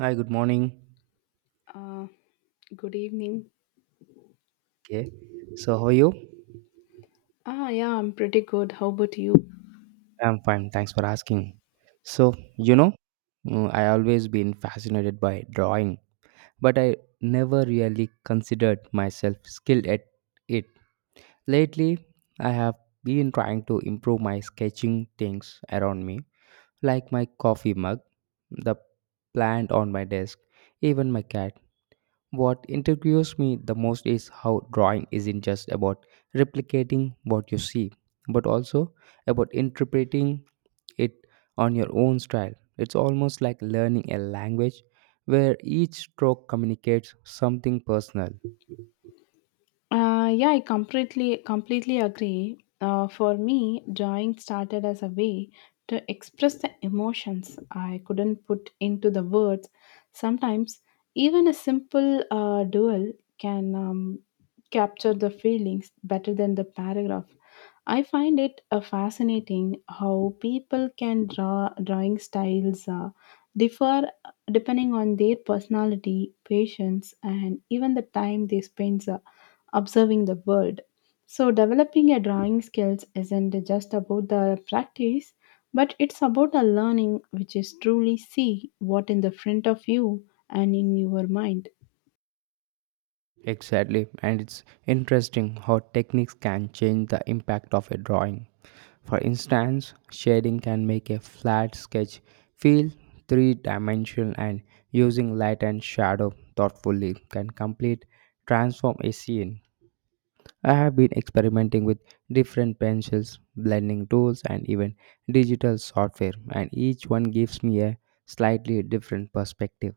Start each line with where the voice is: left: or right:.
right: Hi, good morning.
left: Uh, Good evening.
right: Okay. So, how are you?
left: Yeah, I'm pretty good. How about you?
right: I'm fine. Thanks for asking. So, I always been fascinated by drawing, but I never really considered myself skilled at it. Lately, I have been trying to improve my sketching things around me, like my coffee mug, the plant on my desk, even my cat. What intrigues me the most is how drawing isn't just about replicating what you see, but also about interpreting it on your own style. It's almost like learning a language where each stroke communicates something personal.
left: Yeah, I completely agree. For me, drawing started as a way to express the emotions I couldn't put into the words. Sometimes, even a simple duel can capture the feelings better than the paragraph. I find it fascinating how people can draw drawing styles differ depending on their personality, patience, and even the time they spend. Observing the world. So, developing a drawing skills isn't just about the practice, but it's about a learning which is truly see what in the front of you and in your mind.
right: Exactly, and it's interesting how techniques can change the impact of a drawing. For instance, shading can make a flat sketch feel three dimensional, and using light and shadow thoughtfully can complete transform a scene. I have been experimenting with different pencils, blending tools, and even digital software, and each one gives me a slightly different perspective.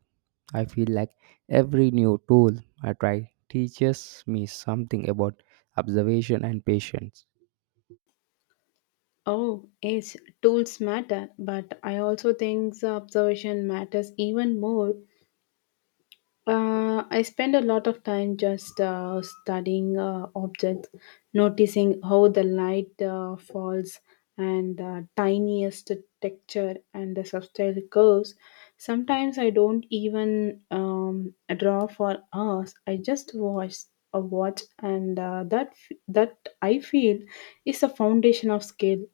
right: I feel like every new tool I try teaches me something about observation and patience.
left: Oh, yes, tools matter, but I also think the observation matters even more. I spend a lot of time just studying objects, noticing how the light falls and the tiniest texture and the subtle curves. Sometimes I don't even draw for hours. I just watch a watch, and that I feel is the foundation of skill.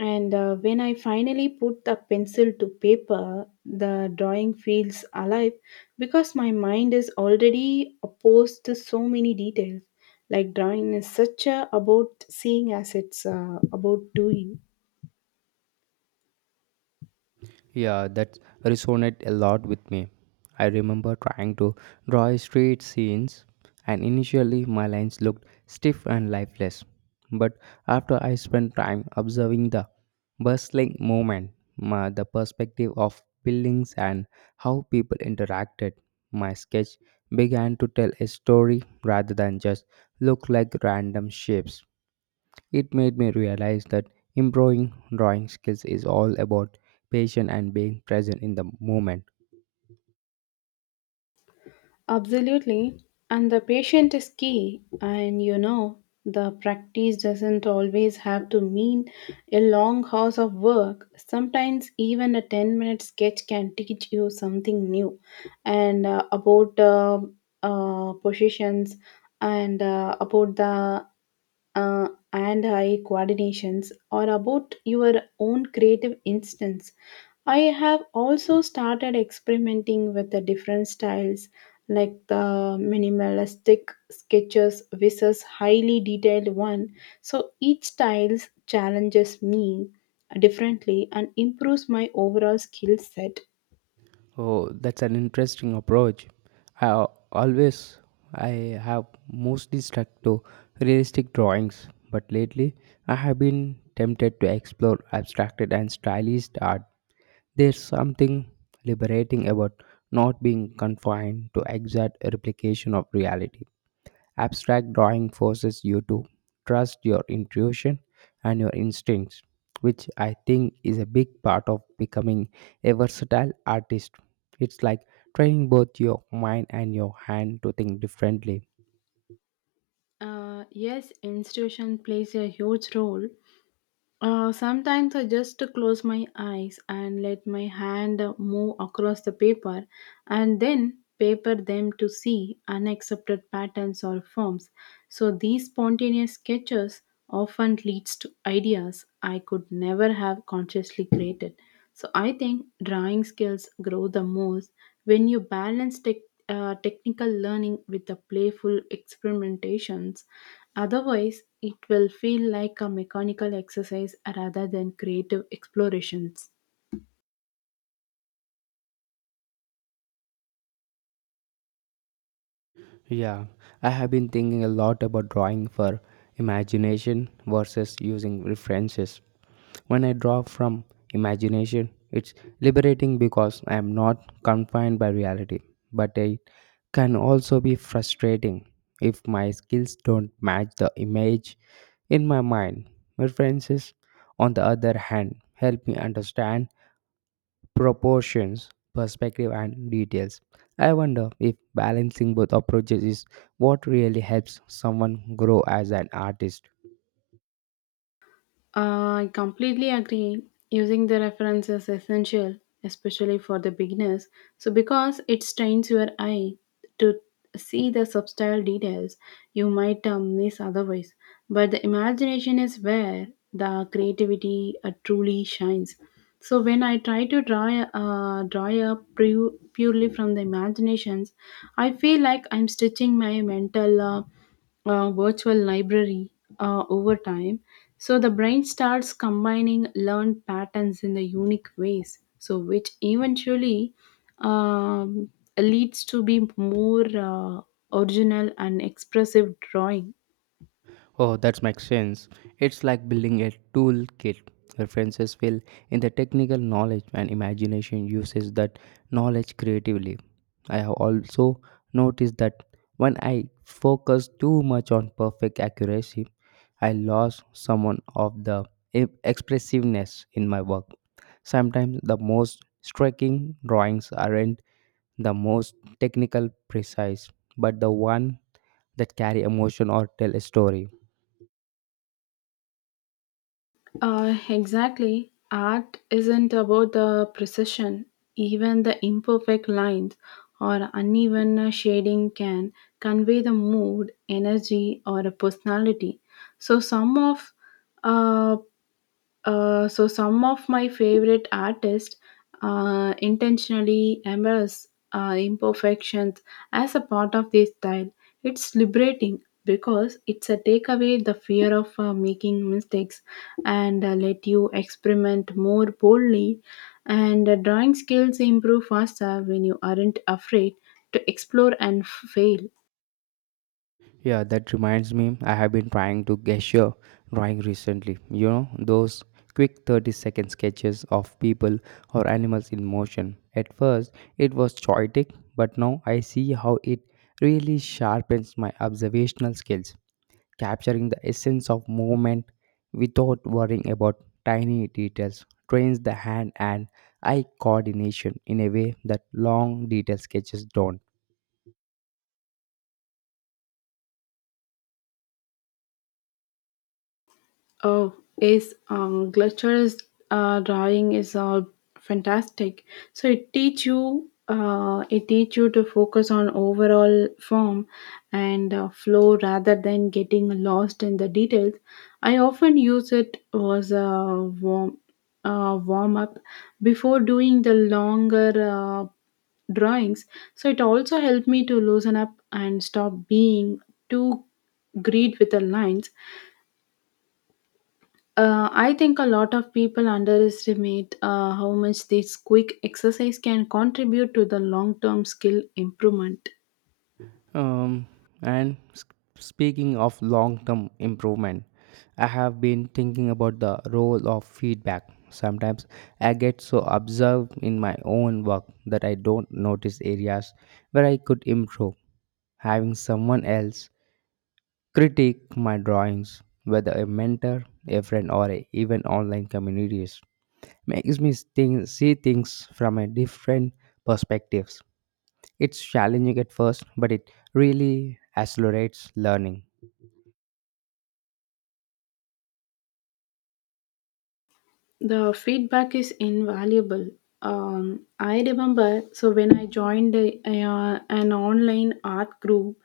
left: And When I finally put the pencil to paper, the drawing feels alive because my mind is already opposed to so many details. Like drawing is such a about seeing as it's about doing.
right: Yeah, that resonated a lot with me. I remember trying to draw street scenes, and initially my lines looked stiff and lifeless. But after I spent time observing the bustling movement, my, the perspective of buildings, and how people interacted, my sketch began to tell a story rather than just look like random shapes. It made me realize that improving drawing skills is all about patience and being present in the moment.
left: Absolutely. And the patient is key. And you know, the practice doesn't always have to mean a long hours of work. Sometimes, even a 10-minute sketch can teach you something new and about positions and about the uh, and eye coordinations or about your own creative instance. I have also started experimenting with the different styles like the minimalistic sketches versus highly detailed one. So each style challenges me differently and improves my overall skill set.
right: Oh, that's an interesting approach. I always I have mostly stuck to realistic drawings, but lately I have been tempted to explore abstracted and stylized art. There's something liberating about not being confined to exact replication of reality. Abstract drawing forces you to trust your intuition and your instincts, which I think is a big part of becoming a versatile artist. It's like training both your mind and your hand to think differently.
left: Yes, institution plays a huge role. Sometimes I just close my eyes and let my hand move across the paper and then paper them to see unaccepted patterns or forms. So these spontaneous sketches often leads to ideas I could never have consciously created. So I think drawing skills grow the most when you balance technical learning with the playful experimentations. Otherwise, it will feel like a mechanical exercise rather than creative explorations.
right: Yeah, I have been thinking a lot about drawing for imagination versus using references. When I draw from imagination, it's liberating because I am not confined by reality, but it can also be frustrating if my skills don't match the image in my mind. References, on the other hand, help me understand proportions, perspective, and details. I wonder if balancing both approaches is what really helps someone grow as an artist.
left: I completely agree. Using the reference is essential, especially for the beginners. So, because it strains your eye to see the subtle details, you might miss otherwise. But the imagination is where the creativity truly shines. So when I try to draw a- draw up pu- purely from the imaginations, I feel like I'm stitching my mental virtual library over time. So the brain starts combining learned patterns in the unique ways. So which eventually um, leads to be more original and expressive drawing.
right: Oh, that makes sense. It's like building a toolkit. References fill in the technical knowledge, and imagination uses that knowledge creatively. I have also noticed that when I focus too much on perfect accuracy, I lost some of the expressiveness in my work. Sometimes the most striking drawings aren't the most technical precise, but the one that carry emotion or tell a story.
left: Exactly. Art isn't about the precision. Even the imperfect lines or uneven shading can convey the mood, energy, or a personality. So, some of uh, so some of my favorite artists intentionally embrace imperfections as a part of their style. It's liberating because it's a take away the fear of making mistakes and let you experiment more boldly. And Drawing skills improve faster when you aren't afraid to explore and fail.
right: Yeah, that reminds me I have been trying to gesture drawing recently. You know, those quick 30-second sketches of people or animals in motion. At first it was chaotic, but now I see how it really sharpens my observational skills. Capturing the essence of movement without worrying about tiny details trains the hand and eye coordination in a way that long detail sketches don't.
left: Oh, yes, Glitcher's drawing is fantastic. So it teach you to focus on overall form and flow rather than getting lost in the details. I often use it as a warm up before doing the longer drawings. So it also helped me to loosen up and stop being too greed with the lines. I think a lot of people underestimate how much this quick exercise can contribute to the long term skill improvement.
right: Um, and speaking of long term improvement, I have been thinking about the role of feedback. Sometimes I get so absorbed in my own work that I don't notice areas where I could improve having someone else critique my drawings, whether a mentor, a friend, or a, even online communities, makes me think, see things from a different perspectives. It's challenging at first, but it really accelerates learning.
left: The feedback is invaluable. I remember, so when I joined an online art group,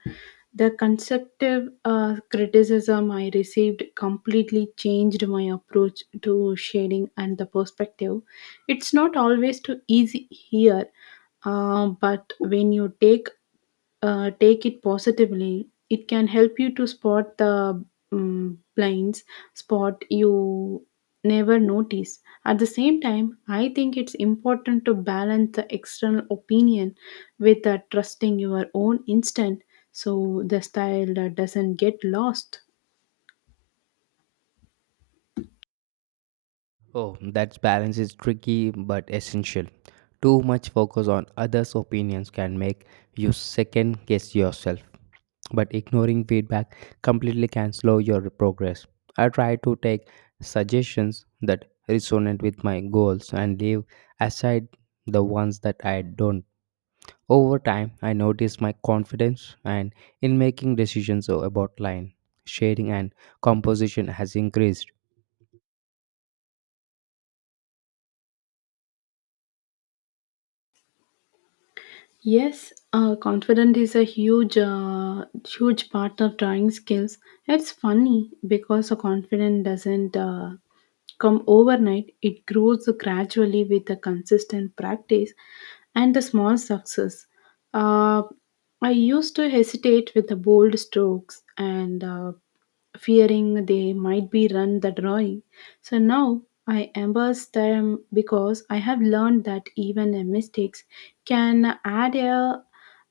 left: the constructive criticism I received completely changed my approach to shading and the perspective. It's not always too easy here, but when you take it positively. It can help you to spot the blinds spot you never notice. At the same time, I think it's important to balance the external opinion with trusting your own instinct so the style doesn't get lost.
right: Oh, that balance is tricky but essential. Too much focus on others' opinions can make you second guess yourself, but ignoring feedback completely can slow your progress. I try to take suggestions that resonate with my goals and leave aside the ones that I don't. Over time, I notice my confidence and in making decisions about line, shading, and composition has increased.
left: Yes, confidence is a huge part of drawing skills. It's funny because a confident doesn't come overnight, it grows gradually with a consistent practice and a small success. Uh, I used to hesitate with the bold strokes and fearing they might be run the drawing. So now I embrace them because I have learned that even a mistakes can add a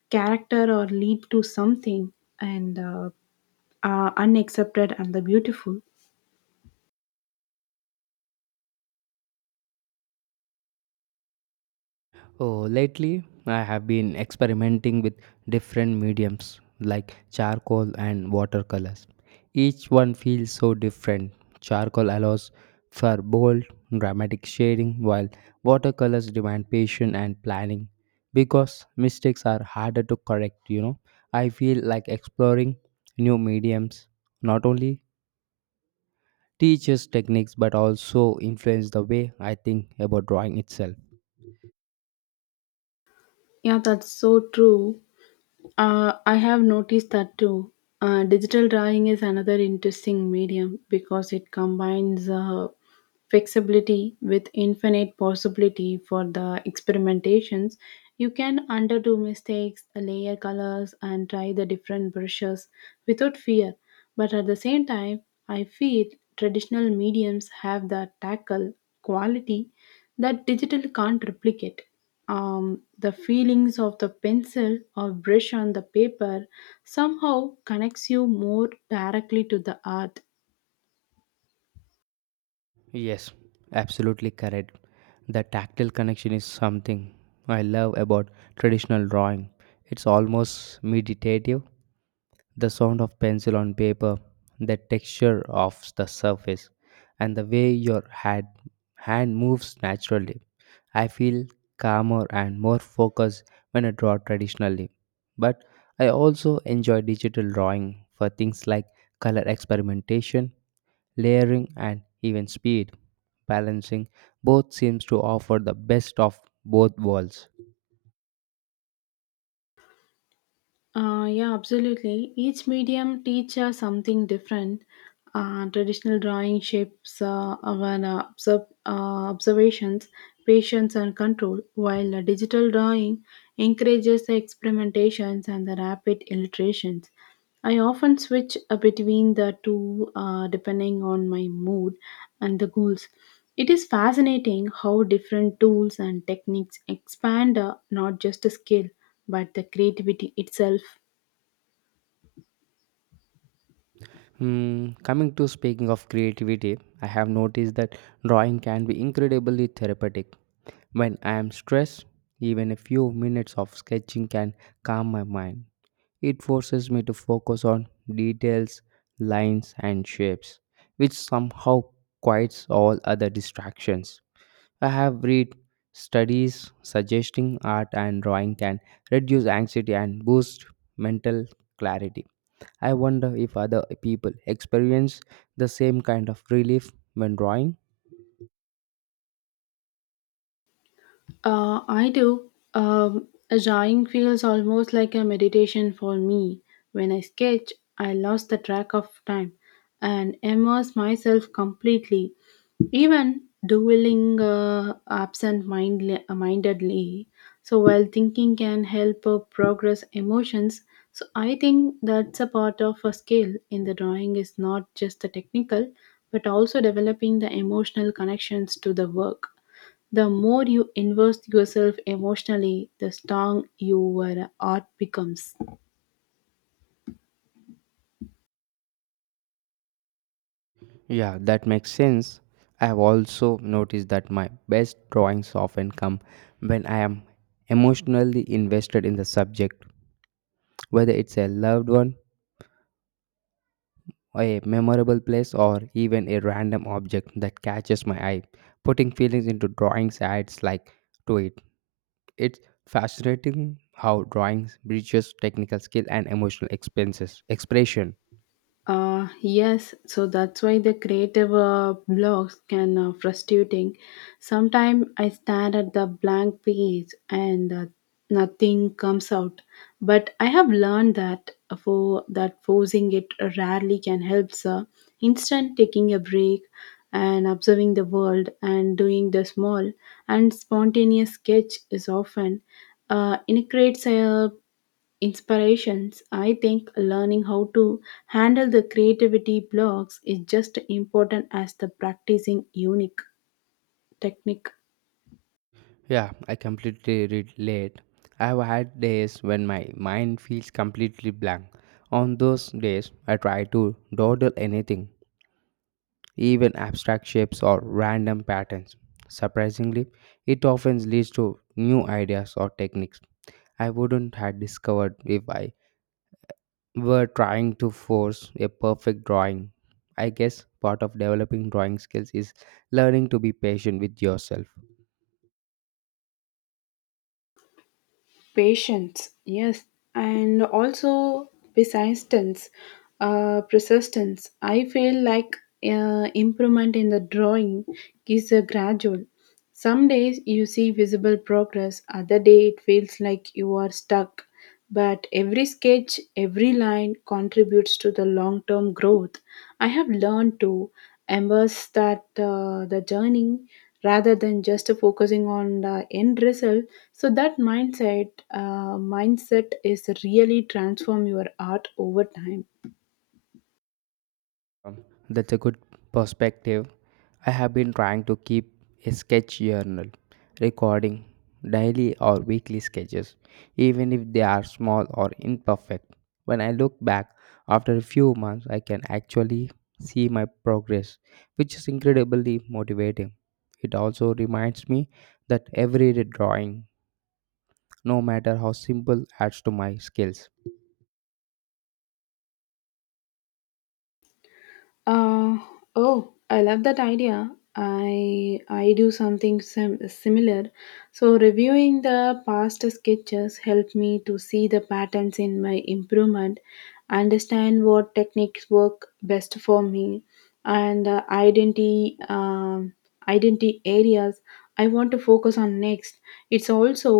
left: character or lead to something and are unaccepted and the beautiful.
right: Oh, lately I have been experimenting with different mediums like charcoal and watercolors. Each one feels so different. Charcoal allows for bold, dramatic shading, while watercolors demand patience and planning because mistakes are harder to correct. You know, I feel like exploring new mediums not only teaches techniques but also influence the way I think about drawing itself.
left: Yeah, that's so true. I have noticed that too. Digital drawing is another interesting medium because it combines flexibility with infinite possibility for the experimentations. You can underdo mistakes, layer colors, and try the different brushes without fear. But at the same time, I feel traditional mediums have the tackle quality that digital can't replicate. The feelings of the pencil or brush on the paper somehow connects you more directly to the art.
right: Yes, absolutely correct. The tactile connection is something I love about traditional drawing. It's almost meditative. The sound of pencil on paper, the texture of the surface, and the way your hand moves naturally. I feel calmer and more focused when I draw traditionally. But I also enjoy digital drawing for things like color experimentation layering, and even speed. Balancing both seems to offer the best of both worlds.
left: Yeah, absolutely. Each medium teaches something different. Traditional drawing shapes our observ- observations, patience, and control, while digital drawing encourages the experimentations and the rapid illustrations. I often switch between the two depending on my mood and the goals. It is fascinating how different tools and techniques expand not just a skill but the creativity itself.
right: Coming to speaking of creativity, I have noticed that drawing can be incredibly therapeutic. When I am stressed, even a few minutes of sketching can calm my mind. It forces me to focus on details, lines, and shapes, which somehow quiets all other distractions. I have read studies suggesting art and drawing can reduce anxiety and boost mental clarity. I wonder if other people experience the same kind of relief when drawing.
left: I do. Drawing feels almost like a meditation for me. When I sketch, I lost the track of time and immerse myself completely. Even doodling absent-mindedly, so while thinking can help progress emotions. So I think that's a part of a skill in the drawing is not just the technical, but also developing the emotional connections to the work. The more you invest yourself emotionally, the strong your art becomes.
right: Yeah, that makes sense. I have also noticed that my best drawings often come when I am emotionally invested in the subject, whether it's a loved one, a memorable place, or even a random object that catches my eye. Putting feelings into drawings adds like to it. It's fascinating how drawings bridges technical skill and emotional expenses expression.
left: Yes, so that's why the creative blocks can frustrating. Sometimes I stand at the blank page and nothing comes out. But I have learned that for that forcing it rarely can help. Sir, instant taking a break and observing the world and doing the small and spontaneous sketch is often it creates a inspirations, I think learning how to handle the creativity blocks is just important as the practicing unique technique.
right: Yeah, I completely relate. I've had days when my mind feels completely blank. On those days, I try to dawdle anything, even abstract shapes or random patterns. Surprisingly, it often leads to new ideas or techniques I wouldn't have discovered if I were trying to force a perfect drawing. I guess part of developing drawing skills is learning to be patient with yourself.
left: Patience, yes, and also persistence. Persistence. I feel like improvement in the drawing is a gradual. Some days you see visible progress, other day it feels like you are stuck. But every sketch, every line contributes to the long term growth. I have learned to embrace that the journey rather than just focusing on the end result. So that mindset is really transform your art over time.
right: Um, That's a good perspective. I have been trying to keep a sketch journal, recording daily or weekly sketches, even if they are small or imperfect. When I look back after a few months, I can actually see my progress, which is incredibly motivating. It also reminds me that every drawing, no matter how simple, adds to my skills.
left: Uh, oh, I love that idea. I do something similar. So reviewing the past sketches helped me to see the patterns in my improvement, understand what techniques work best for me, and identity areas I want to focus on next. It's also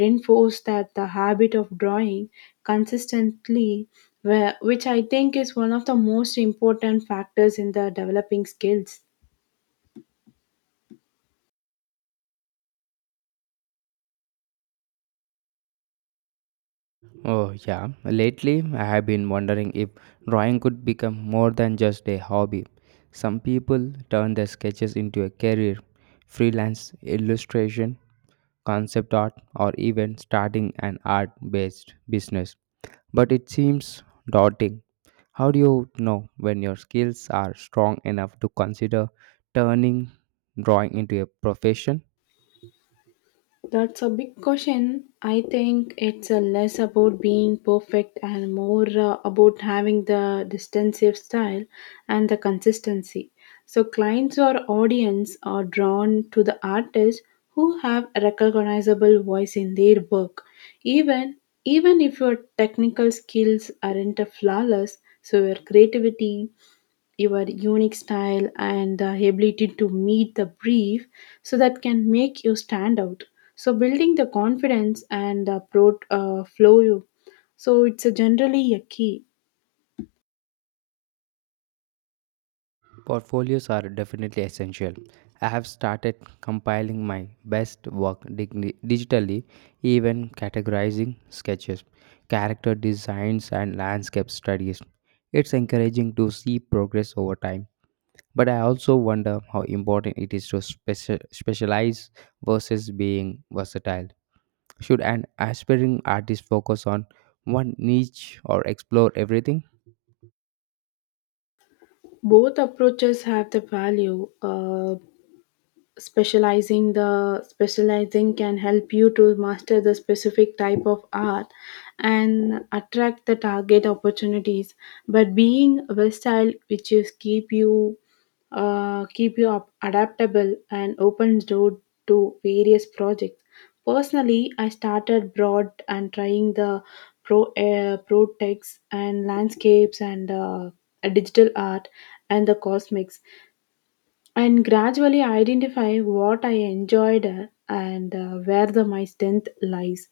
left: reinforced that the habit of drawing consistently where, which I think is one of the most important factors in the developing skills.
right: Oh, yeah. Lately, I have been wondering if drawing could become more than just a hobby. Some people turn their sketches into a career, freelance illustration, concept art, or even starting an art based business. But it seems daunting. How do you know when your skills are strong enough to consider turning drawing into a profession?
left: That's a big question. I think it's less about being perfect and more about having the distinctive style and the consistency. So, clients or audience are drawn to the artists who have a recognizable voice in their work, even even if your technical skills aren't flawless. So, your creativity your unique style and the ability to meet the brief so that can make you stand out so building the confidence and the flow you so it's a generally a key.
right: Portfolios are definitely essential. I have started compiling my best work digitally, even categorizing sketches, character designs, and landscape studies. It's encouraging to see progress over time. But I also wonder how important it is to specialize versus being versatile. Should an aspiring artist focus on one niche or explore everything?
left: Both approaches have the value. Specializing the specializing can help you to master the specific type of art and attract the target opportunities but being versatile which is keep you up adaptable and opens door to various projects. Personally I started broad and trying the pro techs and landscapes and digital art and the cosmics and gradually identify what I enjoyed and where the my strength lies.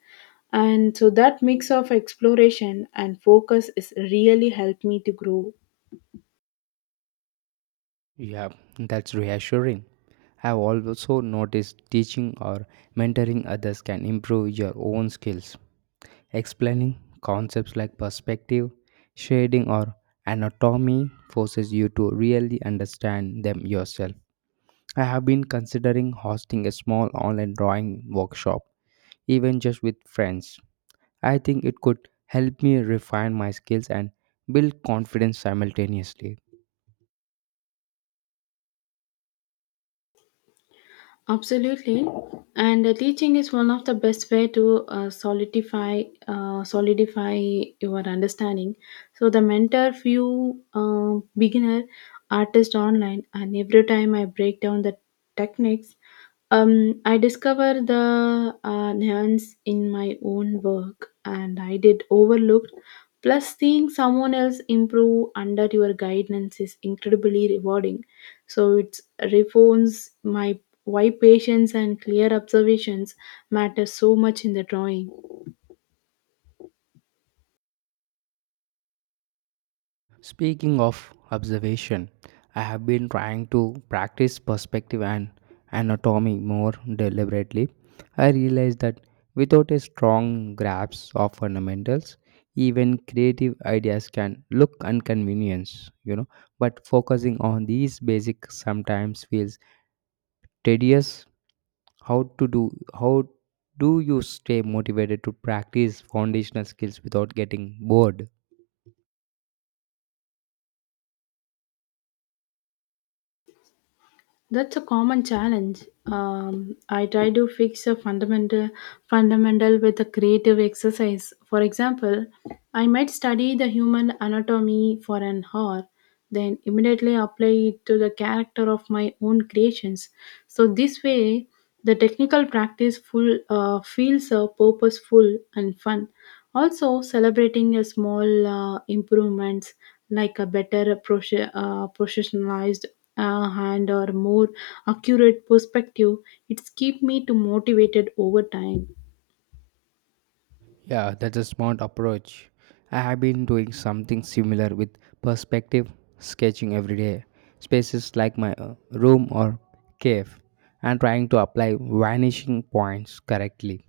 left: And so that mix of exploration and focus is really helped me to grow.
right: Yeah, that's reassuring. I've also noticed teaching or mentoring others can improve your own skills. Explaining concepts like perspective, shading, or anatomy forces you to really understand them yourself. I have been considering hosting a small online drawing workshop, even just with friends. I think it could help me refine my skills and build confidence simultaneously.
left: Absolutely, and teaching is one of the best way to solidify your understanding. So the mentor few beginner artist online, and every time I break down the techniques I discovered the nuance in my own work, and I did overlooked. Plus, seeing someone else improve under your guidance is incredibly rewarding. So it reforms my why patience and clear observations matter so much in the drawing.
right: Speaking of observation, I have been trying to practice perspective and anatomy more deliberately. I realized that without a strong grasp of fundamentals, even creative ideas can look inconvenience, you know. But focusing on these basics sometimes feels tedious. How do you stay motivated to practice foundational skills without getting bored?
left: That's a common challenge. I try to fix a fundamental with a creative exercise. For example, I might study the human anatomy for an hour, then immediately apply it to the character of my own creations. So this way, the technical practice feels purposeful and fun. Also, celebrating a small improvements like a better professionalized hand or more accurate perspective, it's keep me to motivated over time.
right: Yeah, that's a smart approach. I have been doing something similar with perspective sketching every day, spaces like my room or cave, and trying to apply vanishing points correctly.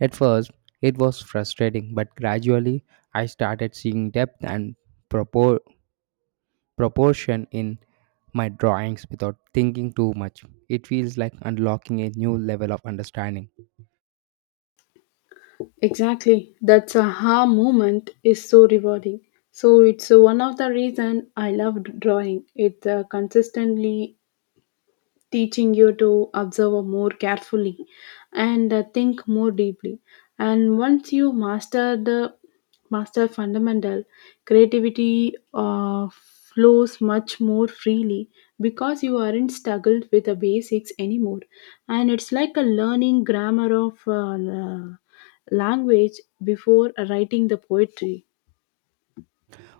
right: At first, it was frustrating, but gradually, I started seeing depth and propor- proportion in my drawings without thinking too much. It feels like unlocking a new level of understanding.
left: Exactly, that's a aha moment is so rewarding. So it's one of the reason I love drawing. It consistently teaching you to observe more carefully and think more deeply. And once you master the master fundamental, creativity flows much more freely because you aren't struggled with the basics anymore. And it's like a learning grammar of language before writing the poetry.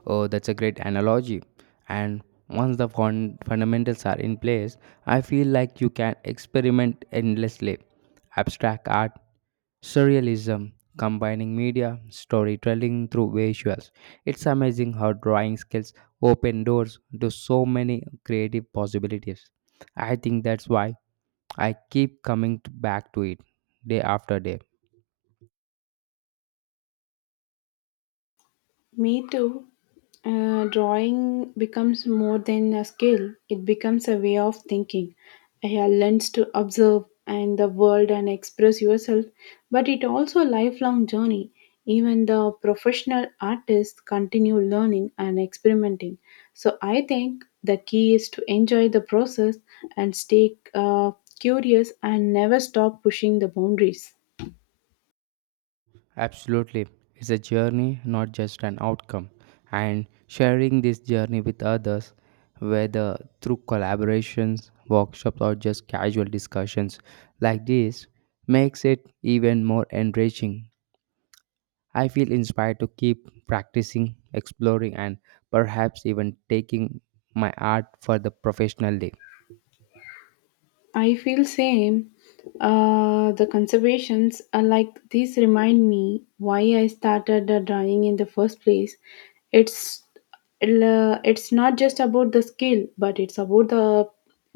right: Oh, that's a great analogy. And once the fundamentals are in place, I feel like you can experiment endlessly. Abstract art, surrealism, combining media, storytelling through visuals. It's amazing how drawing skills open doors to so many creative possibilities. I think that's why I keep coming back to it day after day.
left: Me too. Drawing becomes more than a skill, it becomes a way of thinking. I have to observe and the world and express yourself, but it also a lifelong journey. Even the professional artists continue learning and experimenting. So I think the key is to enjoy the process and stay curious and never stop pushing the boundaries.
right: Absolutely. It's a journey, not just an outcome. And sharing this journey with others, whether through collaborations, workshops, or just casual discussions like this, makes it even more enriching. I feel inspired to keep practicing, exploring, and perhaps even taking my art for the professional day.
left: I feel same. The conservations are like these remind me why I started drawing in the first place. It's it's not just about the skill, but it's about the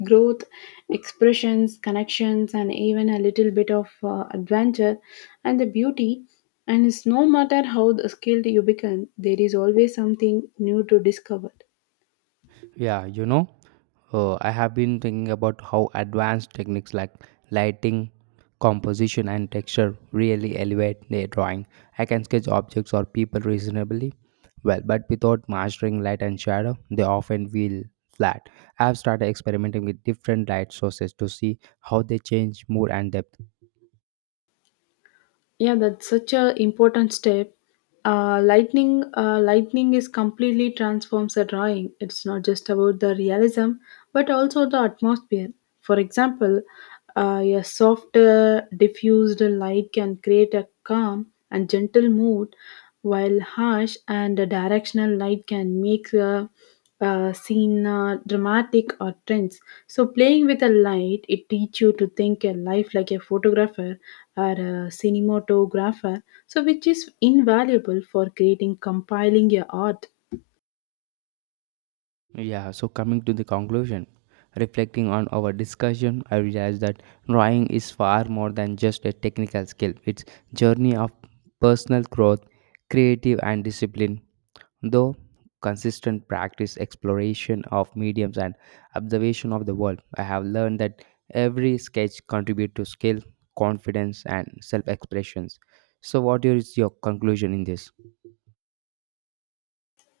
left: growth, expressions, connections, and even a little bit of adventure and the beauty. And it's no matter how the skilled you become, there is always something new to discover.
right: Yeah, I have been thinking about how advanced techniques like lighting, composition, and texture really elevate the drawing. I can sketch objects or people reasonably well, but without mastering light and shadow, they often feel flat. I have started experimenting with different light sources to see how they change mood and depth.
left: Yeah, that's such a important step. Lightning is completely transforms a drawing. It's not just about the realism, but also the atmosphere. For example, a soft, diffused light can create a calm and gentle mood, while harsh and directional light can make seen dramatic or trends. So playing with a light, it teach you to think a life like a photographer or a cinematographer. So which is invaluable for creating, compiling your art.
right: Yeah, so coming to the conclusion, reflecting on our discussion, I realized that drawing is far more than just a technical skill. It's journey of personal growth, creative and discipline. Though consistent practice, exploration of mediums and observation of the world, I have learned that every sketch contribute to skill, confidence and self-expressions. So what is your conclusion in this?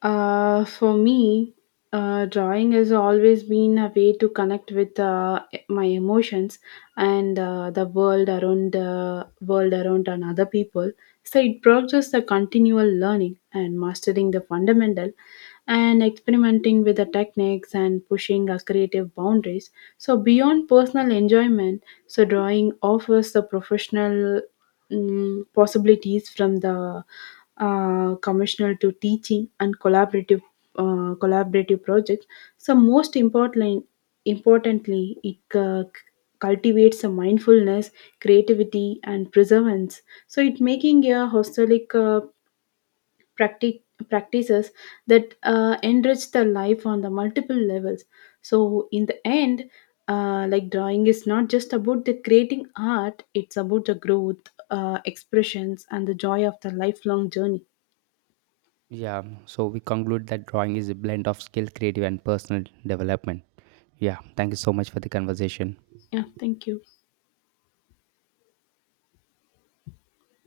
left: For me, drawing has always been a way to connect with my emotions and the world around and other people. So it progresses the continual learning and mastering the fundamental and experimenting with the techniques and pushing our creative boundaries. So beyond personal enjoyment, so drawing offers the professional possibilities from the commissioner to teaching and collaborative collaborative projects. So most importantly, importantly, it cultivates a mindfulness, creativity, and perseverance. So it making a hostelic practi- practices that enrich the life on the multiple levels so in the end like drawing is not just about the creating art it's about the growth expressions and the joy of the lifelong journey.
right: Yeah, so we conclude that drawing is a blend of skill, creative, and personal development. Yeah, thank you so much for the conversation.
left: Yeah, thank you.